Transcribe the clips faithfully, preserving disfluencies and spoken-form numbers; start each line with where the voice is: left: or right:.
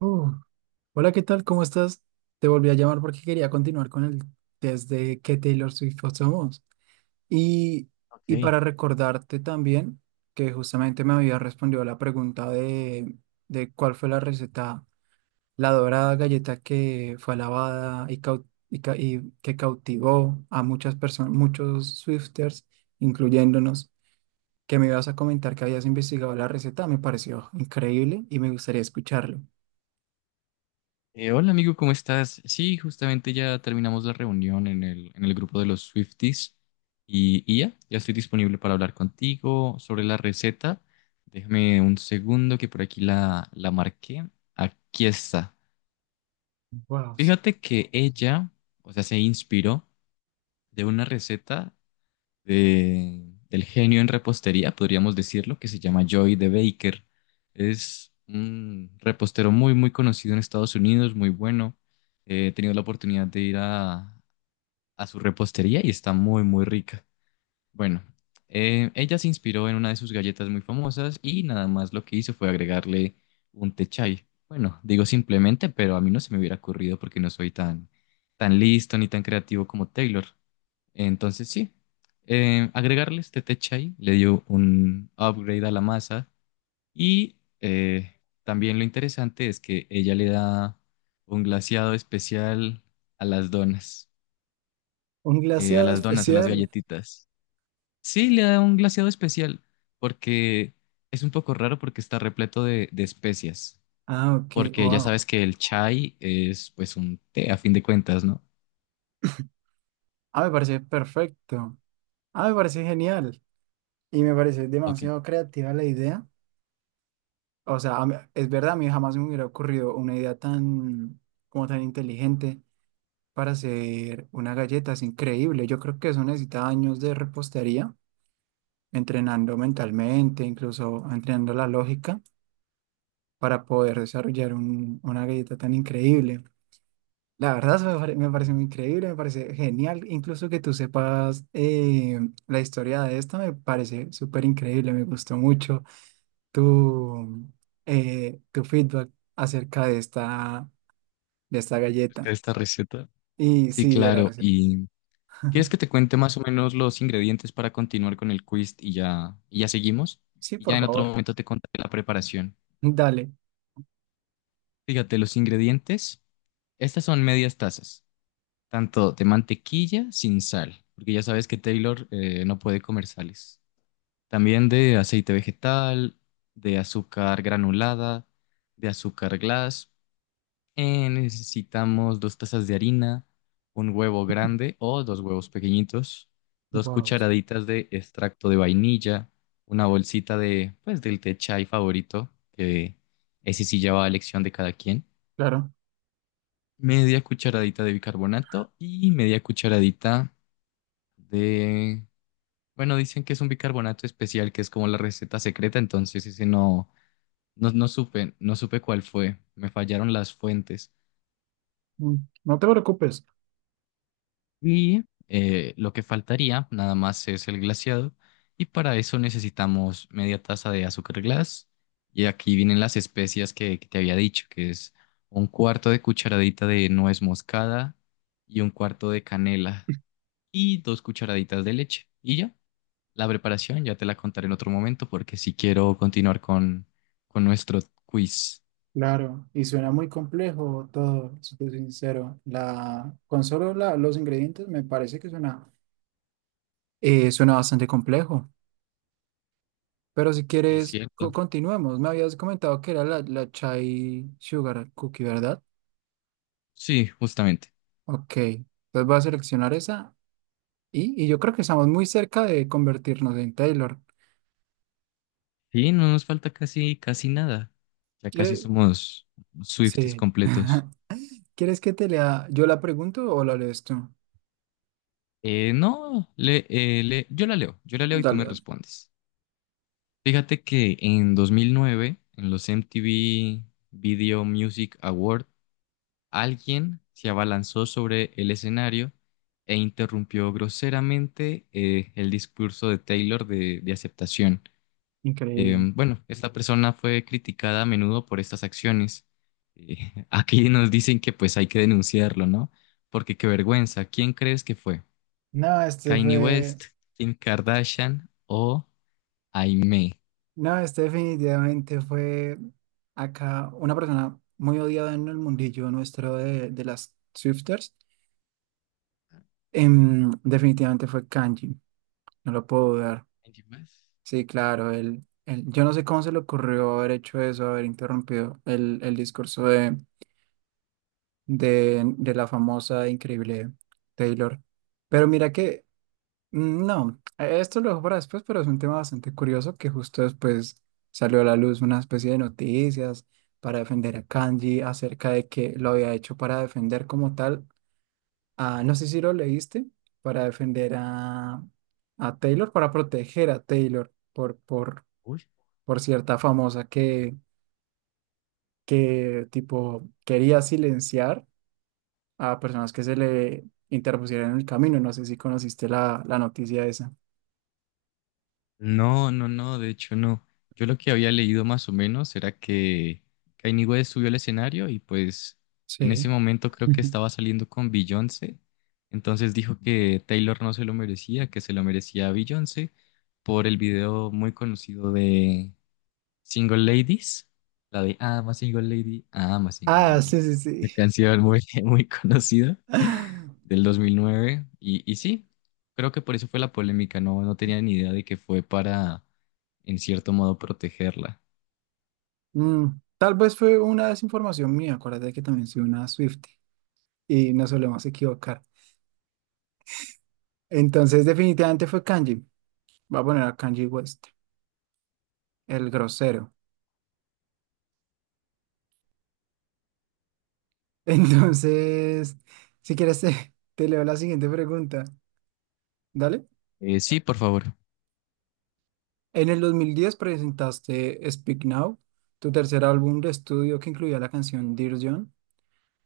right: Uh, Hola, ¿qué tal? ¿Cómo estás? Te volví a llamar porque quería continuar con el test de qué Taylor Swift somos. Y, y
left: Ok.
right: para recordarte también que justamente me había respondido a la pregunta de, de cuál fue la receta, la dorada galleta que fue alabada y, cau- y ca- y que cautivó a muchas personas, muchos Swifters, incluyéndonos, que me ibas a comentar que habías investigado la receta. Me pareció increíble y me gustaría escucharlo.
left: Eh, hola amigo, ¿cómo estás? Sí, justamente ya terminamos la reunión en el, en el grupo de los Swifties y, y ya, ya estoy disponible para hablar contigo sobre la receta. Déjame un segundo que por aquí la, la marqué. Aquí está.
right: Wow.
left: Fíjate que ella, o sea, se inspiró de una receta de- del genio en repostería, podríamos decirlo, que se llama Joy de Baker. Es un repostero muy, muy conocido en Estados Unidos, muy bueno. Eh, He tenido la oportunidad de ir a, a su repostería y está muy, muy rica. Bueno, eh, ella se inspiró en una de sus galletas muy famosas y nada más lo que hizo fue agregarle un té chai. Bueno, digo simplemente, pero a mí no se me hubiera ocurrido porque no soy tan, tan listo ni tan creativo como Taylor. Entonces, sí, eh, agregarle este té chai le dio un upgrade a la masa y eh, también lo interesante es que ella le da un glaseado especial a las donas,
right: Un
left: eh, a
right: glaseado
left: las donas, a las
right: especial.
left: galletitas. Sí, le da un glaseado especial porque es un poco raro porque está repleto de, de especias,
right: Ah, ok,
left: porque ya
right: wow.
left: sabes que el chai es pues un té a fin de cuentas, ¿no?
right: Ah, me parece perfecto. Ah, me parece genial. Y me parece
left: Ok,
right: demasiado creativa la idea. O sea, a mí- es verdad, a mí jamás me hubiera ocurrido una idea tan, como tan inteligente para hacer una galleta. Es increíble. Yo creo que eso necesita años de repostería, entrenando mentalmente, incluso entrenando la lógica para poder desarrollar un- una galleta tan increíble. La verdad me pare- me parece muy increíble, me parece genial, incluso que tú sepas eh, la historia de esta me parece súper increíble, me gustó mucho tu, eh, tu feedback acerca de esta, de esta
left: es que
right: galleta
left: esta receta.
right: y
left: Sí,
right: sí, de la
left: claro,
right: receta.
left: y ¿Quieres que te cuente más o menos los ingredientes para continuar con el quiz y ya, y ya seguimos?
right: Sí,
left: Y ya
right: por
left: en otro
right: favor,
left: momento te contaré la preparación.
right: dale.
left: Fíjate, los ingredientes, estas son medias tazas, tanto de mantequilla sin sal, porque ya sabes que Taylor eh, no puede comer sales. También de aceite vegetal, de azúcar granulada, de azúcar glass. Eh, necesitamos dos tazas de harina, un huevo grande o dos huevos pequeñitos, dos
right: Wow,
left: cucharaditas de extracto de vainilla, una bolsita de, pues, del té chai favorito, que ese sí ya va a elección de cada quien,
right: claro.
left: media cucharadita de bicarbonato y media cucharadita de, bueno, dicen que es un bicarbonato especial, que es como la receta secreta, entonces ese no, no, no supe, no supe cuál fue, me fallaron las fuentes.
right: Mm, no te preocupes.
left: Y eh, lo que faltaría nada más es el glaseado. Y para eso necesitamos media taza de azúcar glass. Y aquí vienen las especias que, que te había dicho, que es un cuarto de cucharadita de nuez moscada y un cuarto de canela y dos cucharaditas de leche. Y ya, la preparación ya te la contaré en otro momento porque si quiero continuar con, con nuestro quiz.
right: Claro, y suena muy complejo todo, si te soy sincero. La, con solo la- los ingredientes me parece que suena, eh, suena bastante complejo. Pero si
left: Sí,
right: quieres, co-
left: cierto.
right: continuemos. Me habías comentado que era la, la Chai Sugar Cookie, ¿verdad?
left: Sí, justamente.
right: Ok, entonces voy a seleccionar esa y, y yo creo que estamos muy cerca de convertirnos en Taylor.
left: Sí, no nos falta casi, casi nada. Ya casi
right: ¿Quieres?
left: somos Swifties
right: Sí.
left: completos.
right: ¿Quieres que te lea? ¿Yo la pregunto o la lees tú?
left: Eh, no, le, eh, le- yo la leo, yo la leo y tú
right: Dale,
left: me
right: dale.
left: respondes. Fíjate que en dos mil nueve, en los M T V Video Music Award, alguien se abalanzó sobre el escenario e interrumpió groseramente eh, el discurso de Taylor de, de aceptación. Eh,
right: Increíble.
left: bueno, esta persona fue criticada a menudo por estas acciones. Eh, aquí nos dicen que pues hay que denunciarlo, ¿no? Porque qué vergüenza. ¿Quién crees que fue?
right: No, este
left: ¿Kanye
right: fue,
left: West, Kim Kardashian o Aimee?
right: no, este definitivamente fue acá una persona muy odiada en el mundillo nuestro de, de las Swifters. Em, definitivamente fue Kanji. No lo puedo dudar.
left: Kanye West.
right: Sí, claro, él, él- yo no sé cómo se le ocurrió haber hecho eso, haber interrumpido el, el discurso de, de, de la famosa e increíble Taylor. Pero mira que, mm, no, e, esto lo dejo para después, pero es un tema bastante curioso que justo después salió a la luz una especie de noticias para defender a Kanji acerca de que lo había hecho para defender como tal a, no sé si lo leíste, para defender a, a Taylor, para proteger a Taylor. Por, por
left: Uy.
right: por cierta famosa que, que tipo quería silenciar a personas que se le interpusieran en el camino. No sé si conociste la, la noticia esa.
left: No, no, no, de hecho no. Yo lo que había leído más o menos era que Kanye West subió al escenario y pues en
right: Sí.
left: ese momento creo que estaba saliendo con Beyoncé, entonces dijo que Taylor no se lo merecía, que se lo merecía a Beyoncé por el video muy conocido de Single Ladies, la de I'm a Single Lady, I'm a Single
right: Ah,
left: Lady,
right: sí, sí,
left: la
right: sí.
left: canción muy, muy conocida del dos mil nueve. Y, y sí, creo que por eso fue la polémica, no, no tenía ni idea de que fue para, en cierto modo, protegerla.
right: Mm, tal vez fue una desinformación mía. Acuérdate que también soy una Swiftie y nos solemos equivocar. Entonces, definitivamente fue Kanji. Va a poner a Kanji West, el grosero. Entonces, si quieres, te, te leo la siguiente pregunta. Dale.
left: Eh, sí, por favor.
right: En el dos mil diez presentaste Speak Now, tu tercer álbum de estudio que incluía la canción Dear John,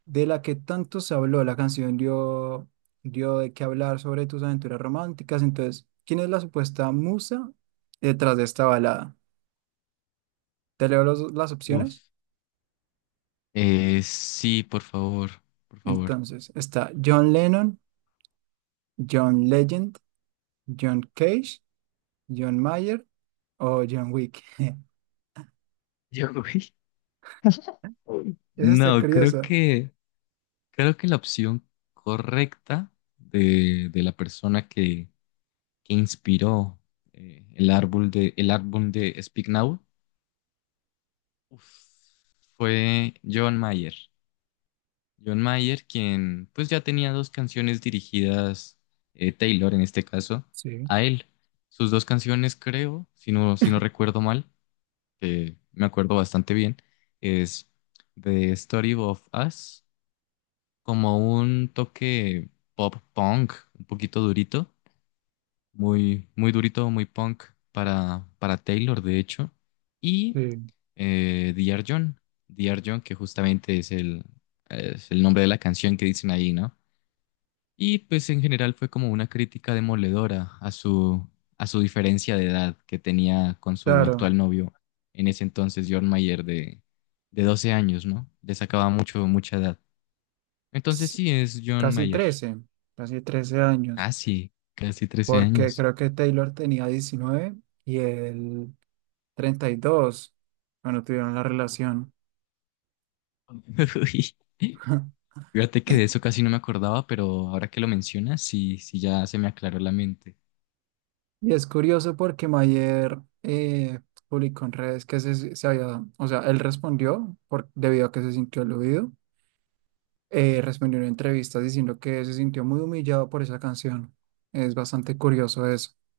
right: de la que tanto se habló. La canción dio, dio de qué hablar sobre tus aventuras románticas. Entonces, ¿quién es la supuesta musa detrás de esta balada? Te leo los- las opciones.
left: Uf. Eh, sí, por favor, por favor.
right: Entonces, está John Lennon, John Legend, John Cage, John Mayer o John Wick.
left: Yo, güey.
right: Esa está
left: No, creo
right: curiosa.
left: que, creo que la opción correcta de, de la persona que que inspiró eh, el árbol de, el álbum de Speak Now uf, fue John Mayer. John Mayer, quien pues ya tenía dos canciones dirigidas, eh, Taylor en este caso,
right: Sí,
left: a él. Sus dos canciones, creo, si no, si no recuerdo mal, que me acuerdo bastante bien, es The Story of Us, como un toque pop punk, un poquito durito. Muy, muy durito, muy punk para, para Taylor, de hecho. Y
right: sí.
left: eh, D R. John. D R. John, que justamente es el, es el, nombre de la canción que dicen ahí, ¿no? Y pues en general fue como una crítica demoledora a su, a su diferencia de edad que tenía con su
right: Claro.
left: actual novio, en ese entonces, John Mayer, de, de doce años, ¿no? Le sacaba mucho, mucha edad. Entonces sí, es John
right: Casi
left: Mayer.
right: trece, casi trece años,
left: Casi, casi trece
right: porque
left: años.
right: creo que Taylor tenía diecinueve y él treinta y dos cuando tuvieron la relación.
left: Uy. Fíjate que de eso casi no me acordaba, pero ahora que lo mencionas, sí, sí ya se me aclaró la mente.
right: Y es curioso porque Mayer eh, publicó en redes que se, se había, o sea, él respondió por, debido a que se sintió aludido, eh, respondió en entrevistas diciendo que se sintió muy humillado por esa canción. Es bastante curioso eso.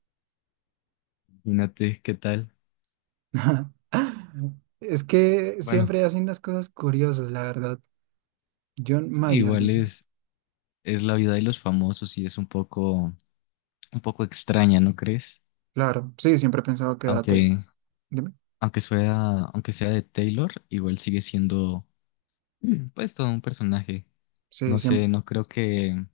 left: Imagínate qué tal.
right: Es que
left: Bueno,
right: siempre hacen las cosas curiosas, la verdad. John
left: sí,
right: Mayer,
left: igual
right: dices.
left: es, es la vida de los famosos y es un poco, un poco extraña, ¿no crees?
right: Claro, sí, siempre he pensado que date.
left: Aunque,
right: Dime.
left: aunque sea, aunque sea de Taylor, igual sigue siendo, mm, pues, todo un personaje.
right: Sí,
left: No
right: siempre.
left: sé, no creo que,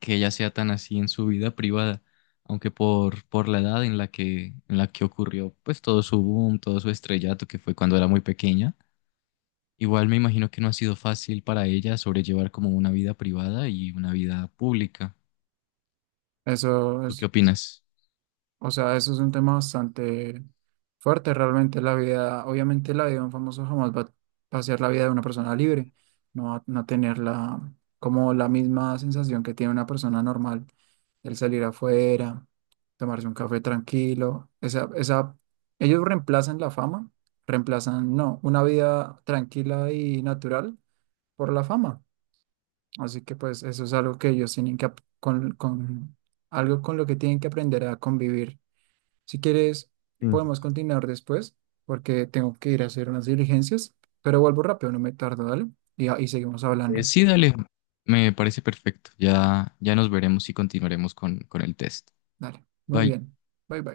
left: que ella sea tan así en su vida privada, aunque por, por la edad en la que, en la que ocurrió, pues, todo su boom, todo su estrellato, que fue cuando era muy pequeña. Igual me imagino que no ha sido fácil para ella sobrellevar como una vida privada y una vida pública.
right: Eso
left: ¿Tú qué
right: es,
left: opinas?
right: o sea, eso es un tema bastante fuerte realmente. La vida, obviamente la vida de un famoso jamás va, va a ser la vida de una persona libre. No va no va a tener la, como la misma sensación que tiene una persona normal. El salir afuera, tomarse un café tranquilo. Esa, esa, ellos reemplazan la fama, reemplazan, no, una vida tranquila y natural por la fama. Así que pues eso es algo que ellos tienen que, ap- con, con, algo con lo que tienen que aprender a convivir. Si quieres,
left: Sí.
right: podemos continuar después porque tengo que ir a hacer unas diligencias, pero vuelvo rápido, no me tardo, dale. Y, ah, y seguimos
left: Eh,
right: hablando.
left: sí, dale, me parece perfecto. Ya, ya nos veremos y continuaremos con, con el test.
right: Dale, muy
left: Bye.
right: bien. Bye bye.